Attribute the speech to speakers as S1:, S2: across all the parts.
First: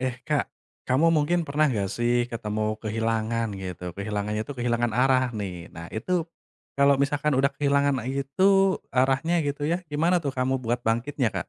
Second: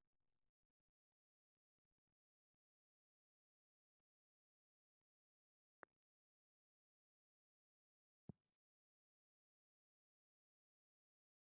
S1: Eh Kak, kamu mungkin pernah nggak sih ketemu kehilangan gitu, kehilangannya itu kehilangan arah nih. Nah itu, kalau misalkan udah kehilangan itu arahnya gitu ya, gimana tuh kamu buat bangkitnya Kak?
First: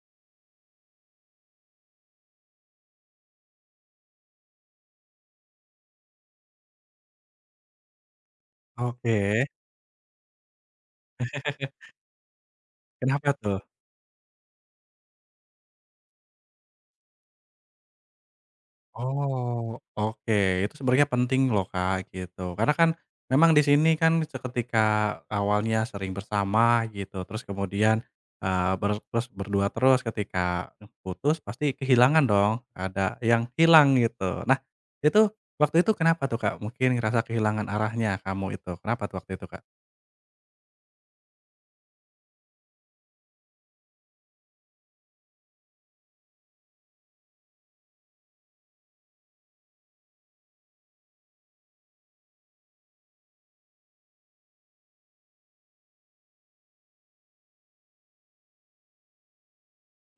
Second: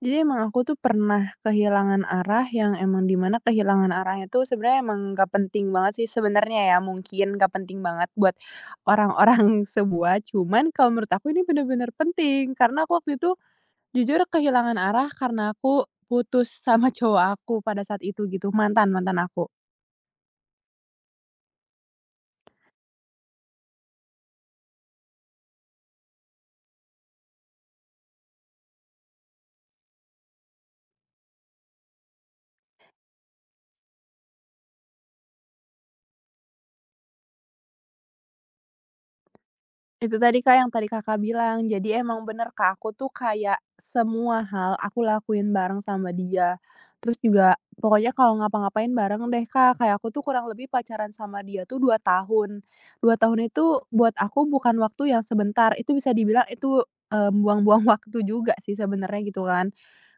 S2: Jadi emang aku tuh pernah kehilangan arah yang emang di mana kehilangan arahnya tuh sebenarnya emang gak penting banget sih sebenarnya ya, mungkin gak penting banget buat
S1: Oke.
S2: orang-orang sebuah, cuman kalau menurut aku ini bener-bener penting. Karena aku waktu
S1: Kenapa
S2: itu
S1: tuh?
S2: jujur kehilangan arah karena aku putus sama cowok aku pada saat itu gitu, mantan mantan aku.
S1: Oh, oke. Itu sebenarnya penting loh, Kak, gitu. Karena kan memang di sini kan seketika awalnya sering bersama gitu, terus kemudian, terus berdua terus, ketika putus pasti kehilangan dong, ada yang hilang gitu. Nah, itu waktu itu kenapa tuh, Kak? Mungkin ngerasa kehilangan arahnya kamu itu, kenapa tuh waktu itu, Kak?
S2: Itu tadi, Kak, yang tadi Kakak bilang. Jadi emang bener, Kak, aku tuh kayak semua hal aku lakuin bareng sama dia. Terus juga pokoknya kalau ngapa-ngapain bareng deh, Kak. Kayak aku tuh kurang lebih pacaran sama dia tuh 2 tahun. 2 tahun itu buat aku bukan waktu yang sebentar. Itu bisa dibilang itu, buang-buang waktu juga sih sebenarnya gitu kan.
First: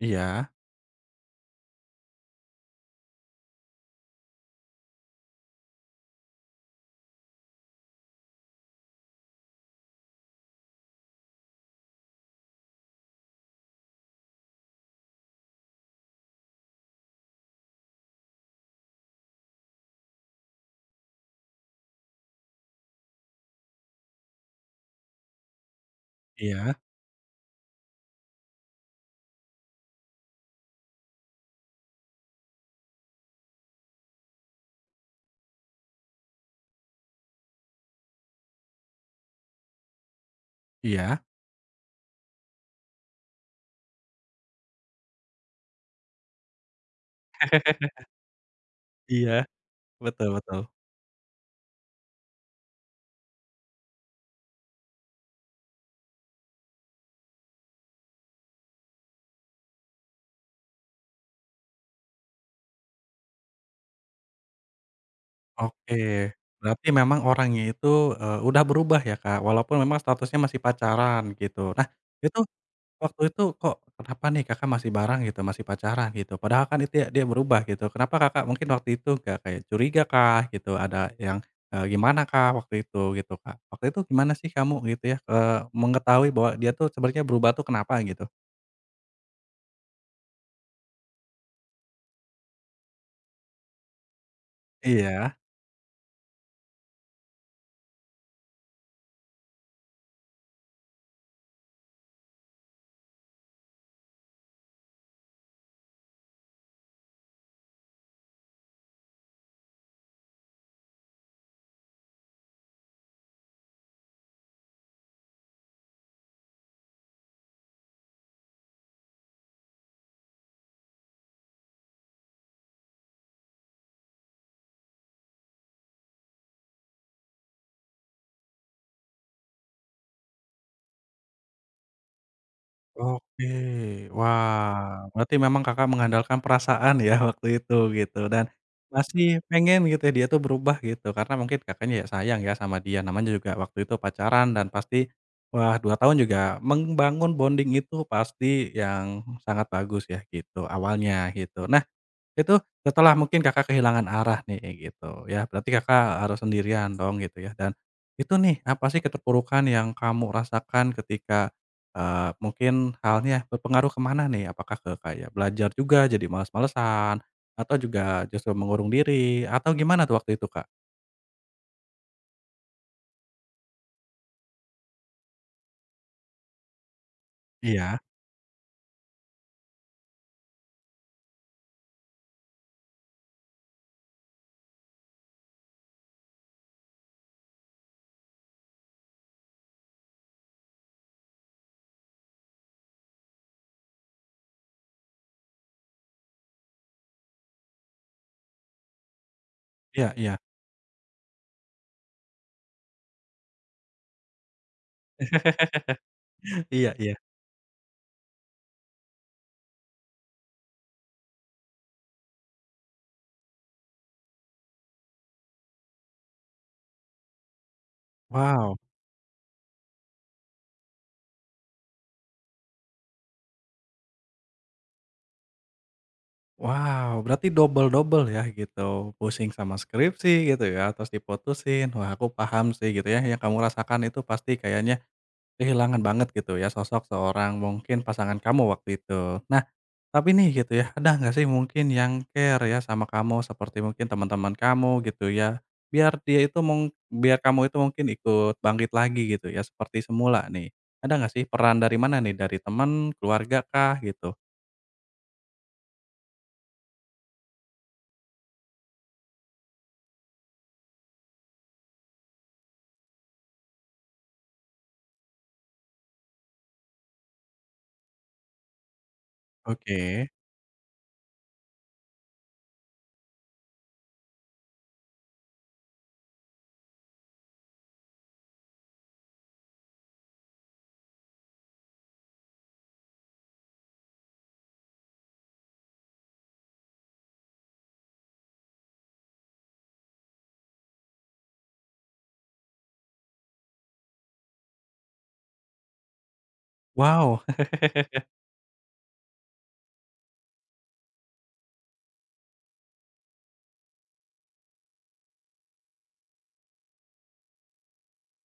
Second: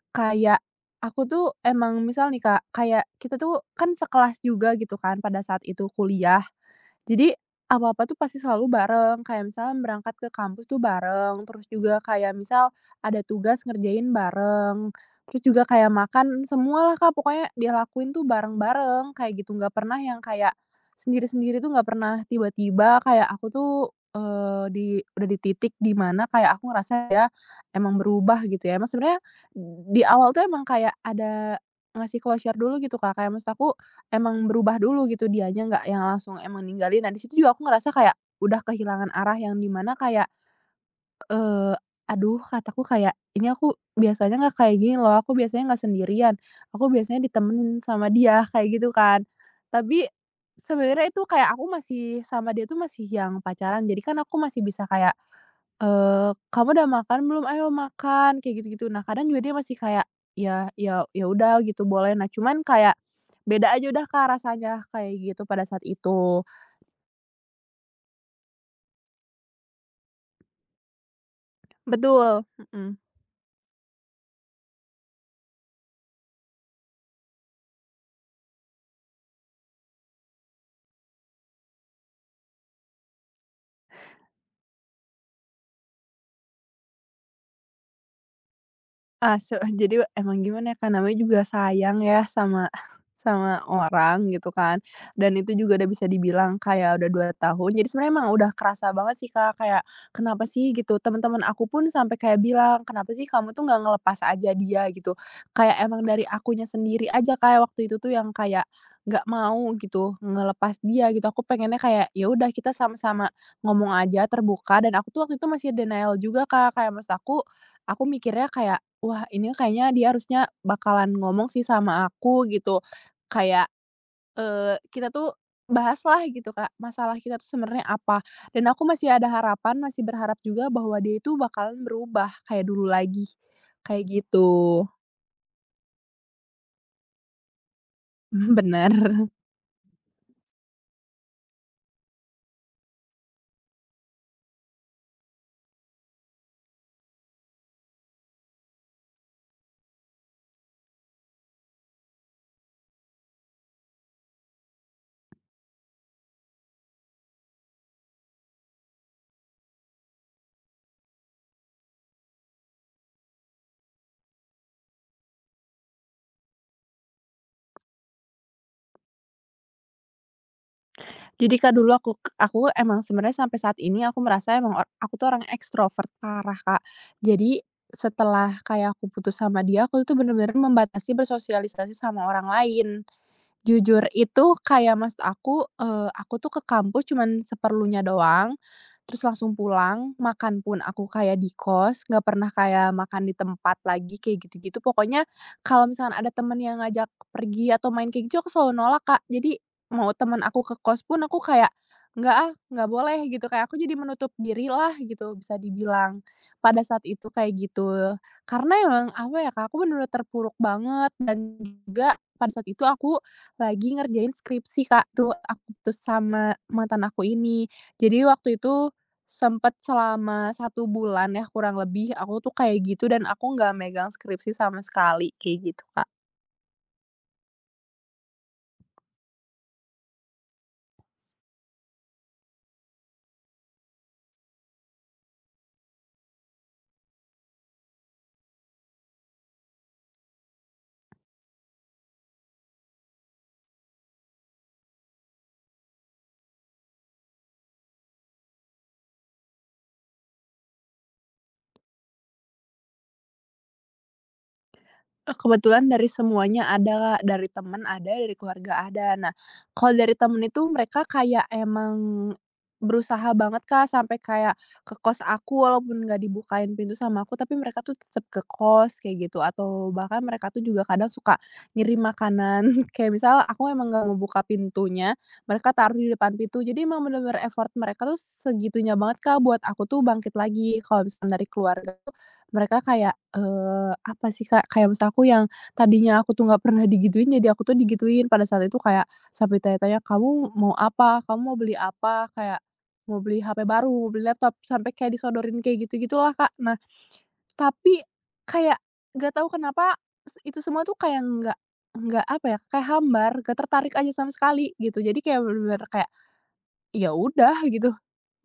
S1: Iya,
S2: Kayak aku tuh emang misal nih, Kak, kayak kita tuh kan sekelas juga gitu kan pada saat itu kuliah. Jadi apa-apa tuh pasti selalu bareng, kayak misalnya berangkat ke kampus tuh bareng, terus juga kayak misal ada tugas ngerjain bareng, terus juga kayak makan, semualah, Kak, pokoknya dilakuin tuh bareng-bareng kayak gitu, nggak pernah yang kayak sendiri-sendiri tuh nggak pernah. Tiba-tiba kayak aku tuh, eee, di udah di titik di mana kayak aku
S1: iya,
S2: ngerasa ya emang berubah gitu ya, emang sebenarnya di awal tuh emang kayak ada ngasih closure dulu gitu, Kak, kayak maksud aku emang berubah dulu gitu dianya, nggak yang langsung emang ninggalin. Nah, di situ juga aku ngerasa kayak udah kehilangan arah yang dimana kayak
S1: iya,
S2: Eee, aduh kataku kayak, "Ini aku biasanya nggak kayak gini loh, aku biasanya nggak sendirian, aku biasanya ditemenin sama dia," kayak gitu kan.
S1: iya,
S2: Tapi
S1: betul, betul.
S2: sebenarnya itu kayak aku masih sama dia tuh masih yang pacaran, jadi kan aku masih bisa kayak, "Kamu udah makan belum? Ayo makan," kayak gitu-gitu. Nah kadang juga dia masih kayak, "Ya ya ya udah gitu boleh." Nah cuman kayak beda aja udah Kak rasanya kayak gitu pada saat
S1: Oke,
S2: itu.
S1: berarti memang orangnya itu, udah berubah ya, Kak, walaupun memang statusnya masih pacaran gitu. Nah, itu
S2: Betul, mhm.
S1: waktu itu kok kenapa nih Kakak masih bareng gitu, masih pacaran gitu? Padahal kan itu ya dia berubah gitu. Kenapa Kakak mungkin waktu itu nggak kayak curiga kah gitu, ada yang, gimana kak waktu itu gitu, Kak? Waktu itu gimana sih kamu gitu ya, mengetahui bahwa dia tuh sebenarnya berubah tuh kenapa gitu?
S2: Ah, se jadi emang gimana ya, Kak, namanya juga sayang ya sama sama orang gitu kan,
S1: Iya.
S2: dan itu juga udah bisa dibilang kayak udah 2 tahun. Jadi sebenarnya emang udah kerasa banget sih, Kak, kayak kenapa sih gitu, teman-teman aku pun sampai kayak bilang, "Kenapa sih kamu tuh nggak ngelepas aja dia?" Gitu. Kayak emang dari akunya sendiri aja kayak waktu itu tuh yang kayak nggak mau gitu ngelepas dia gitu. Aku pengennya kayak, ya udah kita sama-sama ngomong aja terbuka dan aku tuh waktu itu masih denial juga, Kak, kayak maksud aku mikirnya kayak, "Wah, ini kayaknya dia harusnya bakalan ngomong sih sama aku," gitu. Kayak, kita tuh bahaslah gitu, Kak, masalah kita tuh sebenarnya apa. Dan aku masih ada harapan, masih berharap juga bahwa dia itu bakalan berubah kayak dulu lagi,
S1: Oke,
S2: kayak gitu.
S1: wah, berarti memang Kakak mengandalkan perasaan ya waktu itu gitu dan
S2: Bener.
S1: masih pengen gitu ya dia tuh berubah gitu karena mungkin Kakaknya ya sayang ya sama dia, namanya juga waktu itu pacaran dan pasti, wah 2 tahun juga membangun bonding itu pasti yang sangat bagus ya gitu awalnya gitu. Nah itu setelah mungkin Kakak kehilangan arah nih, kayak gitu ya, berarti Kakak harus sendirian dong gitu ya, dan itu nih, apa sih keterpurukan yang kamu rasakan ketika, mungkin halnya berpengaruh kemana nih? Apakah ke kayak belajar juga jadi malas malesan atau juga justru mengurung diri, atau gimana tuh waktu itu, Kak?
S2: Jadi, Kak, dulu aku emang sebenarnya sampai saat ini aku merasa emang or aku tuh orang ekstrovert parah, Kak. Jadi,
S1: Iya,
S2: setelah kayak aku putus sama dia, aku tuh bener-bener membatasi bersosialisasi sama orang lain. Jujur itu kayak maksud aku, aku tuh ke kampus cuman seperlunya doang, terus langsung pulang, makan pun aku kayak di kos, nggak pernah kayak makan di tempat lagi kayak gitu-gitu. Pokoknya kalau misalkan ada temen yang ngajak pergi atau main kayak gitu, aku selalu nolak, Kak. Jadi
S1: iya,
S2: mau
S1: iya,
S2: temen aku ke kos pun aku kayak, "Nggak ah, nggak boleh," gitu, kayak aku jadi menutup dirilah gitu bisa dibilang, pada
S1: iya,
S2: saat
S1: iya.
S2: itu kayak gitu. Karena emang apa ya, Kak, aku bener-bener terpuruk banget dan juga pada saat itu aku lagi ngerjain skripsi, Kak, tuh aku putus sama mantan aku ini. Jadi waktu
S1: Wow,
S2: itu sempet selama 1 bulan ya kurang lebih aku tuh kayak gitu dan aku nggak megang skripsi sama sekali, kayak gitu, Kak.
S1: wow, berarti double-double ya gitu, pusing sama skripsi gitu ya, terus diputusin. Wah, aku paham sih gitu ya, yang kamu rasakan itu pasti kayaknya kehilangan banget gitu ya sosok seorang mungkin pasangan kamu waktu itu. Nah, tapi nih gitu ya, ada nggak sih mungkin yang care ya sama kamu seperti mungkin teman-teman kamu gitu ya, biar dia itu mung biar kamu itu mungkin ikut bangkit lagi gitu ya seperti semula nih. Ada nggak sih peran dari mana nih, dari teman, keluarga kah gitu?
S2: Kebetulan dari semuanya ada, Kak, dari temen ada, dari keluarga ada. Nah, kalau dari temen itu mereka kayak emang berusaha banget, Kak, sampai kayak ke kos aku walaupun nggak dibukain pintu sama aku, tapi mereka tuh tetap ke kos kayak gitu, atau bahkan
S1: Oke.
S2: mereka tuh juga kadang suka ngirim makanan. Kayak misal aku emang nggak ngebuka pintunya, mereka taruh di depan pintu. Jadi emang bener-bener effort mereka tuh segitunya banget, Kak, buat aku tuh bangkit lagi. Kalau misalkan dari keluarga mereka kayak, apa sih, Kak, kayak maksud aku yang tadinya aku tuh nggak pernah digituin, jadi aku tuh digituin pada saat itu kayak sampai tanya-tanya, "Kamu mau apa? Kamu mau beli apa?" Kayak mau beli HP baru, mau beli laptop, sampai kayak disodorin kayak gitu-gitulah, Kak. Nah,
S1: Wow.
S2: tapi kayak nggak tahu kenapa itu semua tuh kayak nggak apa ya, kayak hambar, nggak tertarik aja sama sekali gitu. Jadi kayak bener-bener kayak, ya udah gitu,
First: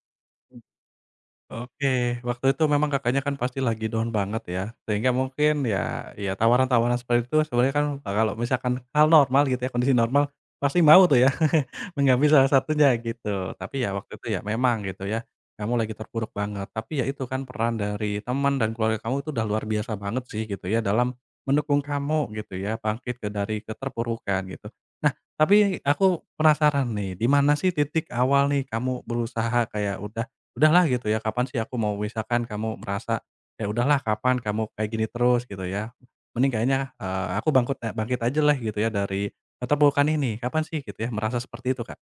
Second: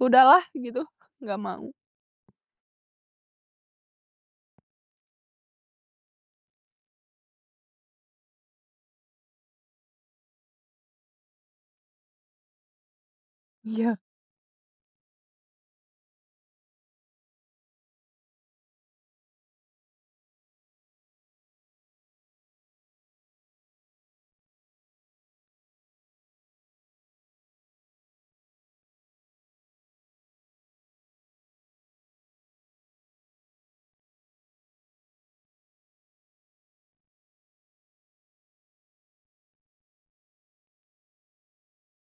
S2: udahlah gitu, nggak mau.
S1: Oke, waktu itu memang Kakaknya kan pasti lagi down banget ya, sehingga mungkin ya tawaran-tawaran seperti itu sebenarnya kan kalau misalkan hal normal gitu ya, kondisi normal pasti mau tuh ya mengambil salah satunya gitu. Tapi ya
S2: Iya.
S1: waktu itu ya memang gitu ya, kamu lagi terpuruk banget. Tapi ya itu kan peran dari teman dan keluarga kamu itu udah luar biasa banget sih gitu ya dalam mendukung kamu gitu ya bangkit dari keterpurukan gitu. Nah, tapi aku penasaran nih, di mana sih titik awal nih kamu berusaha kayak udahlah gitu ya, kapan sih aku mau misalkan kamu merasa, "Ya udahlah kapan kamu kayak gini terus?" Gitu ya. Mending kayaknya, aku bangkit bangkit aja lah gitu ya dari keterpurukan ini, kapan sih gitu ya merasa seperti itu, Kak?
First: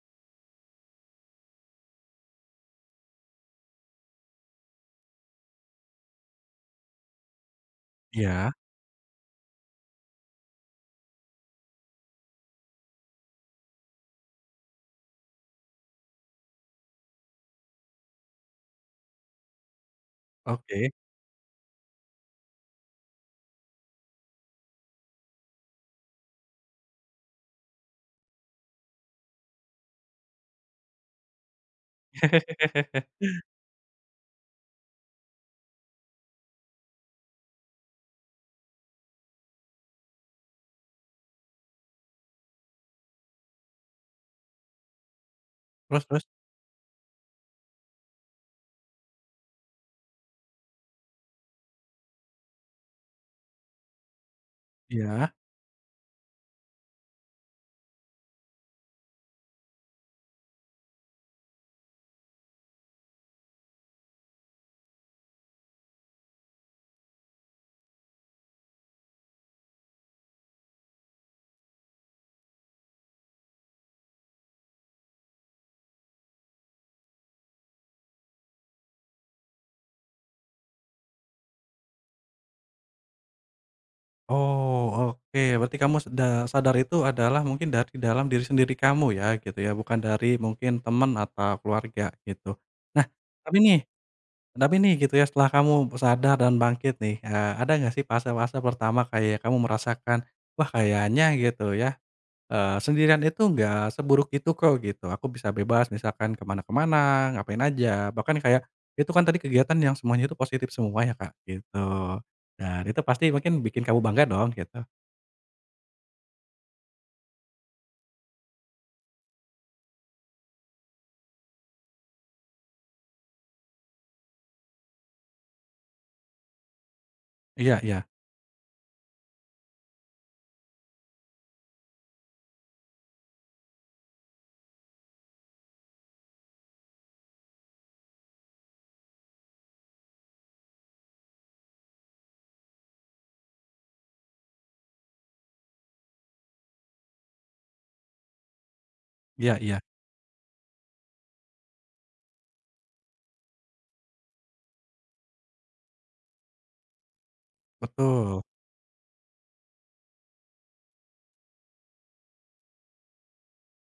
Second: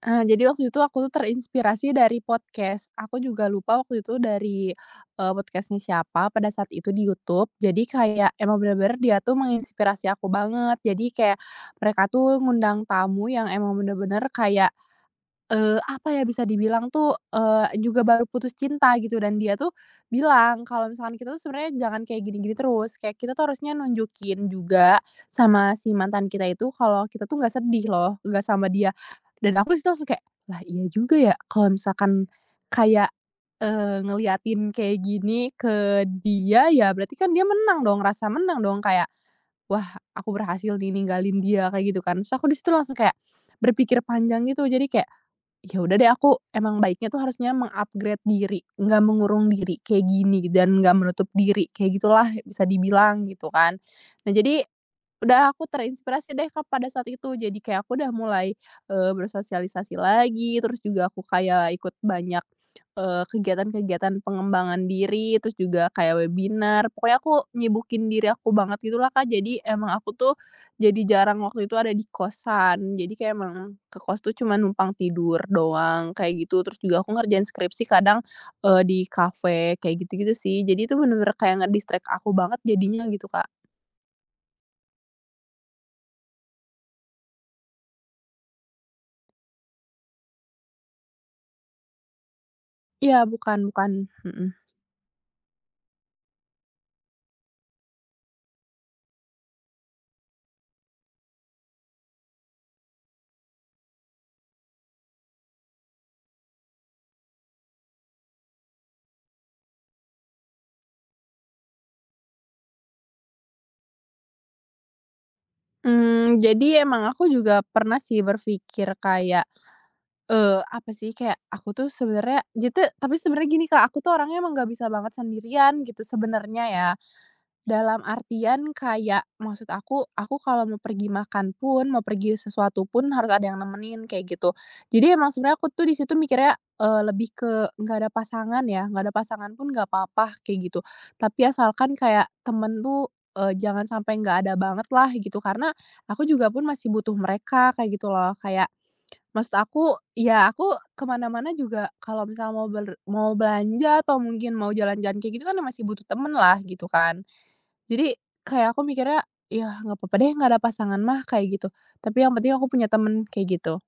S2: Jadi waktu itu aku tuh terinspirasi dari podcast. Aku juga lupa waktu itu dari, podcast-nya siapa pada saat itu di YouTube. Jadi kayak
S1: Iya,
S2: emang bener-bener dia tuh menginspirasi aku banget. Jadi kayak mereka tuh ngundang tamu yang emang bener-bener kayak apa ya, bisa dibilang tuh, juga baru putus cinta gitu dan dia tuh bilang kalau
S1: oke.
S2: misalkan kita tuh sebenarnya jangan kayak gini-gini terus, kayak kita tuh harusnya nunjukin juga sama si mantan kita itu kalau kita tuh nggak sedih loh, nggak sama dia. Dan aku di situ langsung kayak, "Lah iya juga ya," kalau misalkan kayak, ngeliatin kayak gini ke dia, ya berarti kan dia menang dong, ngerasa menang dong kayak "Wah, aku berhasil nih ninggalin dia," kayak gitu kan. Terus aku di situ langsung kayak berpikir panjang gitu. Jadi kayak, ya udah
S1: Terus
S2: deh
S1: terus?
S2: aku emang baiknya tuh harusnya mengupgrade diri, nggak mengurung diri kayak gini dan nggak menutup diri, kayak gitulah bisa dibilang gitu kan. Nah jadi
S1: Iya.
S2: udah aku terinspirasi deh, Kak, pada saat itu. Jadi kayak aku udah mulai, bersosialisasi lagi, terus juga aku kayak ikut banyak, kegiatan-kegiatan pengembangan diri, terus juga kayak webinar. Pokoknya aku nyibukin diri aku banget gitulah, Kak. Jadi emang aku tuh jadi jarang waktu itu ada di kosan. Jadi kayak emang ke kos tuh cuma numpang tidur doang, kayak gitu. Terus juga aku ngerjain skripsi kadang, di kafe, kayak gitu-gitu sih. Jadi itu bener-bener kayak nge-distract aku banget jadinya gitu, Kak.
S1: Oh, oke. Berarti kamu sadar itu adalah mungkin dari dalam diri sendiri kamu ya gitu ya, bukan dari mungkin teman atau keluarga gitu. Nah,
S2: Iya,
S1: tapi
S2: bukan
S1: nih
S2: bukan, mhm.
S1: Tapi nih gitu ya setelah kamu sadar dan bangkit nih, ada nggak sih fase-fase pertama kayak kamu merasakan, "Wah kayaknya gitu ya, sendirian itu nggak seburuk itu kok," gitu, "aku bisa bebas misalkan ke mana-mana, ngapain aja," bahkan kayak itu kan tadi kegiatan yang semuanya itu positif semua ya, Kak, gitu. Dan itu pasti mungkin bikin kamu bangga dong gitu.
S2: Mmm, jadi emang aku juga pernah sih berpikir kayak, apa sih, kayak aku tuh sebenarnya gitu tapi sebenarnya gini Kak, aku tuh orangnya emang nggak bisa banget sendirian gitu sebenarnya ya.
S1: Iya,
S2: Dalam
S1: iya.
S2: artian kayak maksud aku kalau mau pergi makan pun, mau pergi sesuatu pun harus ada yang nemenin kayak gitu. Jadi emang sebenarnya aku tuh di situ mikirnya, lebih ke nggak ada pasangan ya, nggak ada pasangan pun nggak apa-apa kayak gitu. Tapi asalkan kayak temen tuh, jangan sampai nggak ada banget lah gitu, karena aku juga pun masih butuh mereka kayak gitu loh. Kayak maksud
S1: Iya, iya.
S2: aku, ya aku kemana mana-mana juga kalau misalnya mau belanja atau mungkin mau jalan-jalan kayak gitu kan masih butuh temen lah gitu kan. Jadi,
S1: Betul.
S2: kayak aku mikirnya, ya nggak apa-apa deh, nggak ada pasangan mah," kayak gitu. Tapi yang penting aku punya temen, kayak gitu.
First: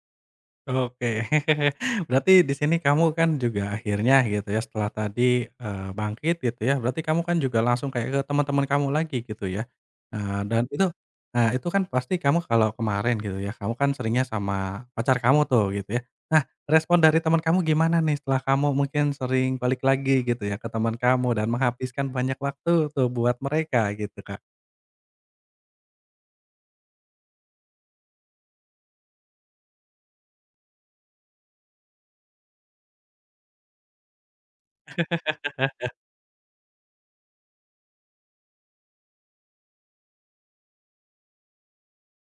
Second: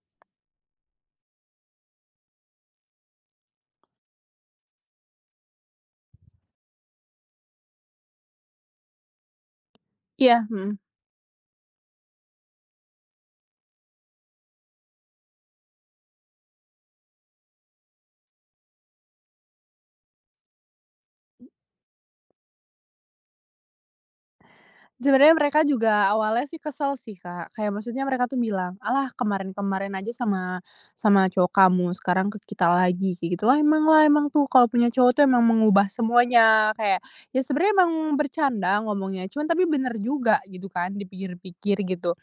S1: Oke. Berarti di sini kamu kan juga akhirnya gitu ya setelah tadi, bangkit gitu ya, berarti kamu kan juga langsung kayak ke teman-teman kamu lagi gitu ya. Eee,
S2: Iya,
S1: dan
S2: mhm.
S1: itu nah itu kan pasti kamu kalau kemarin gitu ya, kamu kan seringnya sama pacar kamu tuh gitu ya. Nah respon dari teman kamu gimana nih setelah kamu mungkin sering balik lagi gitu ya ke teman kamu dan menghabiskan banyak waktu tuh buat mereka gitu, Kak?
S2: Sebenarnya mereka juga awalnya sih kesel sih, Kak. Kayak maksudnya mereka tuh bilang, "Alah, kemarin-kemarin aja sama sama cowok kamu, sekarang ke kita lagi," kayak gitu. "Wah, emang lah, emang tuh kalau punya cowok tuh emang mengubah semuanya," kayak ya sebenarnya emang bercanda ngomongnya, cuman tapi bener juga gitu kan dipikir-pikir gitu.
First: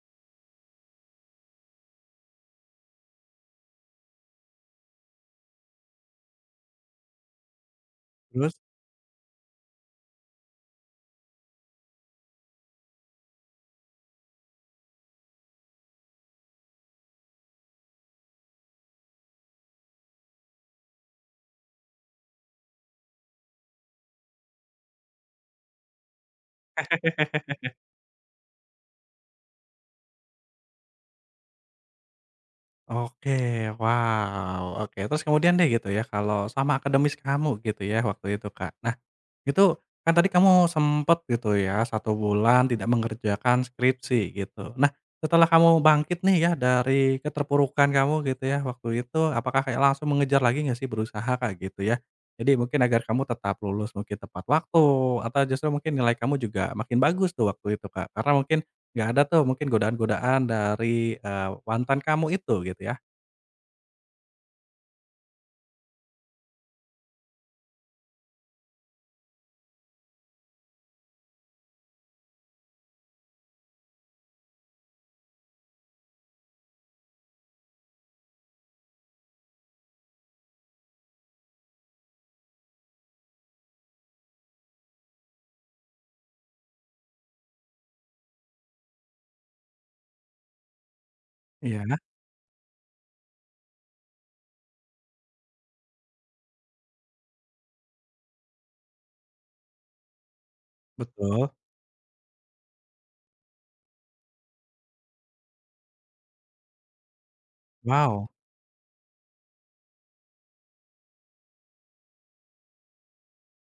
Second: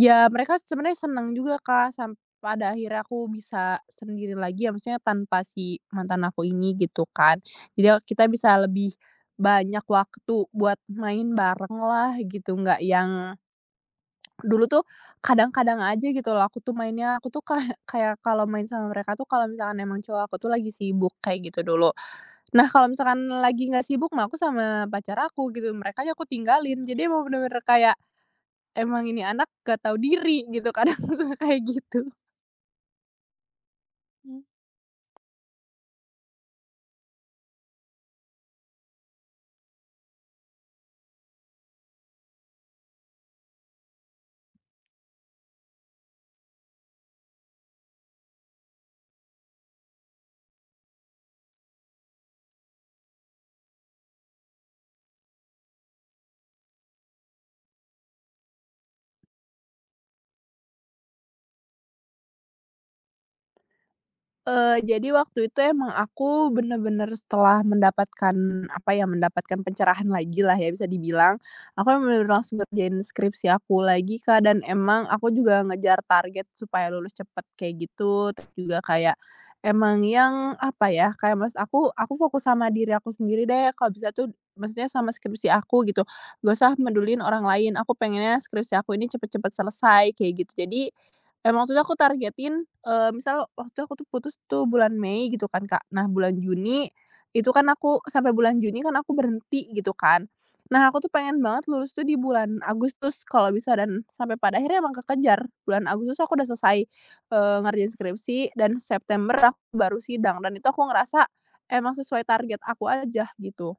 S2: Ya, mereka sebenarnya seneng juga, Kak, sampai pada akhirnya aku bisa sendiri lagi, ya maksudnya tanpa si mantan aku ini, gitu kan. Jadi ya kita bisa
S1: Terus?
S2: lebih banyak waktu buat main bareng lah gitu, nggak yang dulu tuh kadang-kadang aja gitu loh aku tuh mainnya, aku tuh kayak kayak kalau main sama mereka tuh kalau misalkan emang cowok aku tuh lagi sibuk, kayak gitu dulu. Nah, kalau misalkan lagi nggak sibuk mah aku sama pacar aku, gitu, merekanya aku tinggalin. Jadi emang bener-bener kayak emang ini anak nggak tahu diri gitu kadang suka kayak gitu.
S1: Oke, wow, oke. Terus kemudian deh gitu ya, kalau sama akademis kamu gitu ya waktu itu, Kak. Nah, itu kan tadi kamu sempet gitu ya, satu bulan tidak mengerjakan skripsi gitu. Nah, setelah kamu bangkit nih ya dari keterpurukan kamu gitu ya waktu itu, apakah kayak langsung mengejar lagi nggak sih berusaha Kak gitu ya? Jadi mungkin agar kamu tetap lulus mungkin tepat waktu atau justru mungkin nilai kamu juga makin bagus tuh waktu itu, Kak? Karena mungkin nggak ada tuh mungkin godaan-godaan dari, mantan kamu itu gitu ya?
S2: Jadi waktu itu emang aku bener-bener setelah mendapatkan, apa ya, mendapatkan pencerahan lagilah ya bisa dibilang, aku emang bener-bener langsung ngerjain skripsi aku lagi, Kak, dan emang aku juga ngejar target supaya lulus cepet kayak gitu, terus juga kayak emang yang, apa ya, kayak mas aku fokus sama diri aku sendiri deh kalau bisa tuh maksudnya sama skripsi aku gitu, nggak usah peduliin orang lain, aku pengennya skripsi aku ini cepet-cepet selesai kayak gitu. Jadi emang waktu itu
S1: Iya,
S2: aku targetin, misal waktu itu aku tuh putus tuh bulan Mei gitu kan, Kak. Nah bulan Juni, itu kan aku sampai bulan Juni kan aku berhenti gitu kan. Nah aku tuh pengen
S1: betul.
S2: banget lulus tuh di bulan Agustus kalau bisa dan sampai pada akhirnya emang kekejar. Bulan Agustus aku udah selesai, ngerjain
S1: Wow,
S2: skripsi dan September aku baru sidang dan itu aku ngerasa emang sesuai target aku aja gitu.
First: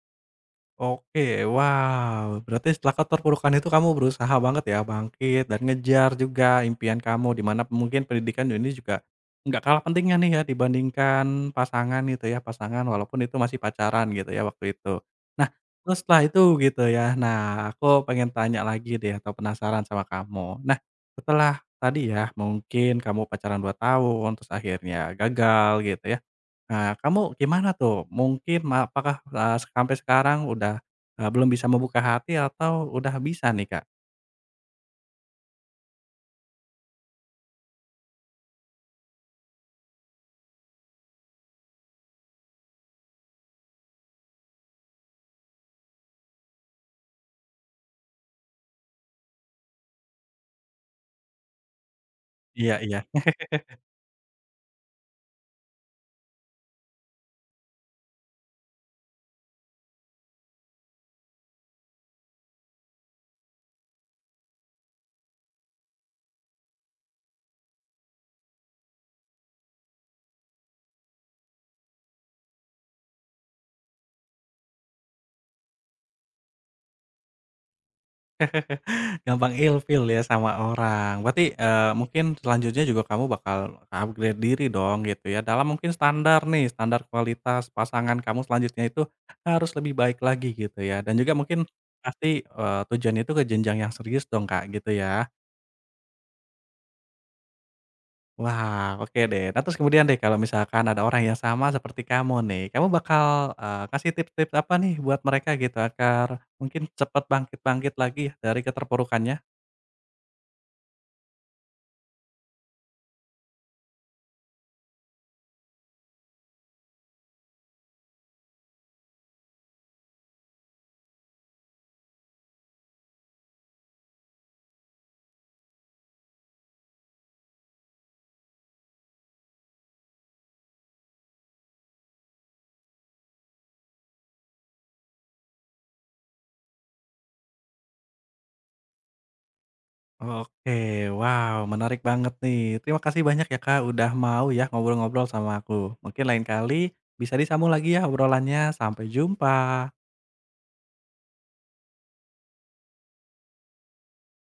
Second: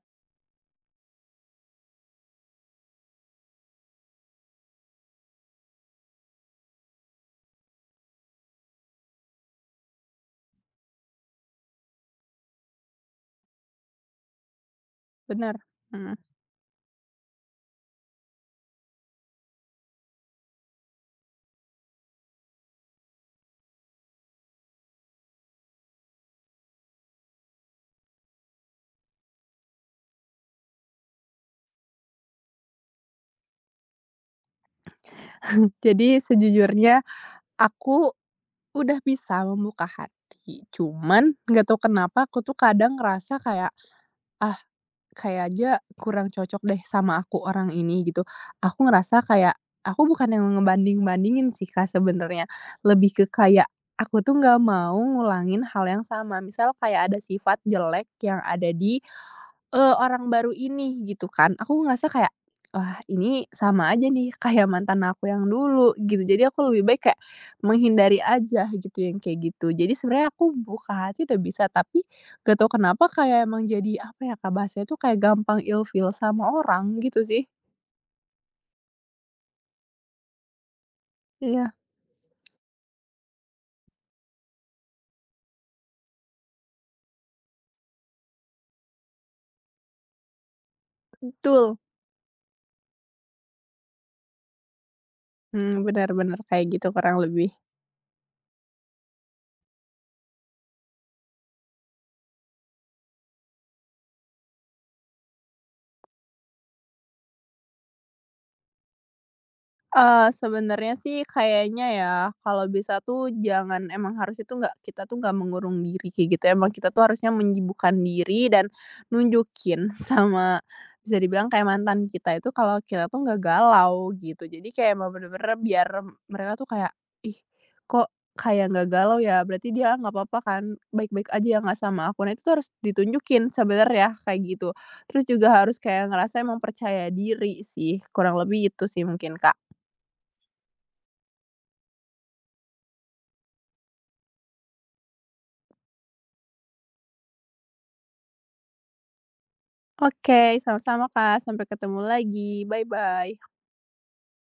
S1: oke, wow, berarti setelah keterpurukan itu kamu berusaha banget ya bangkit dan ngejar juga impian kamu, di mana mungkin pendidikan ini juga nggak kalah pentingnya nih ya dibandingkan pasangan gitu ya, pasangan walaupun itu masih pacaran gitu ya waktu itu. Nah,
S2: Bener,
S1: terus
S2: mhm.
S1: setelah itu gitu ya, nah aku pengen tanya lagi deh atau penasaran sama kamu. Nah, setelah tadi ya mungkin kamu pacaran 2 tahun terus akhirnya gagal gitu ya. Nah, kamu gimana tuh? Mungkin apakah, sampai sekarang udah, belum bisa membuka hati atau udah bisa nih, Kak?
S2: Jadi sejujurnya aku udah bisa membuka hati, cuman nggak tahu kenapa aku tuh kadang ngerasa kayak, "Ah, kayak aja kurang cocok deh sama aku orang ini," gitu. Aku ngerasa kayak aku bukan yang ngebanding-bandingin sih, Kak, sebenarnya,
S1: Iya, iya,
S2: lebih ke kayak aku tuh nggak mau ngulangin hal yang sama. Misal kayak ada sifat jelek yang ada di orang baru ini gitu kan, aku ngerasa kayak, wah ini sama aja nih kayak mantan aku yang dulu gitu, jadi aku lebih baik kayak menghindari aja gitu yang kayak gitu. Jadi sebenarnya aku buka hati udah bisa, tapi gak tau kenapa kayak emang jadi apa ya Kak, bahasanya tuh kayak gampang ilfil sama orang gitu sih.
S1: gampang ilfil ya sama orang. Berarti,
S2: Iya.
S1: mungkin selanjutnya juga kamu bakal upgrade diri dong gitu ya, dalam mungkin standar nih, standar kualitas pasangan kamu selanjutnya itu harus lebih baik lagi gitu ya, dan juga mungkin
S2: Betul.
S1: pasti, tujuannya itu ke jenjang yang serius dong, Kak, gitu ya?
S2: Mhm, bener bener kayak gitu kurang lebih.
S1: Wah, oke deh. Nah, terus kemudian deh kalau misalkan ada orang yang sama seperti kamu nih, kamu bakal, kasih tips-tips apa nih buat mereka gitu agar mungkin cepat bangkit-bangkit lagi ya dari keterpurukannya?
S2: Sebenarnya sih kayaknya ya, kalau bisa tuh jangan emang harus itu nggak kita tuh nggak mengurung diri kayak gitu, ya. Emang kita tuh harusnya menyibukkan diri dan nunjukin sama bisa dibilang kayak mantan kita itu kalau kita tuh nggak galau gitu. Jadi kayak emang bener-bener biar mereka tuh kayak, "Ih, kok kayak nggak galau ya? Berarti dia nggak apa-apa kan, baik-baik aja ya nggak sama aku?" Nah itu tuh harus ditunjukin sebenarnya kayak gitu. Terus juga harus kayak ngerasa emang percaya diri sih, kurang lebih itu sih mungkin, Kak.
S1: Oke, wow, menarik banget nih. Terima kasih banyak ya, Kak, udah mau ya ngobrol-ngobrol sama aku. Mungkin lain kali bisa disambung lagi ya obrolannya. Sampai jumpa.
S2: Oke, sama-sama Kak, sampai ketemu lagi, bye-bye.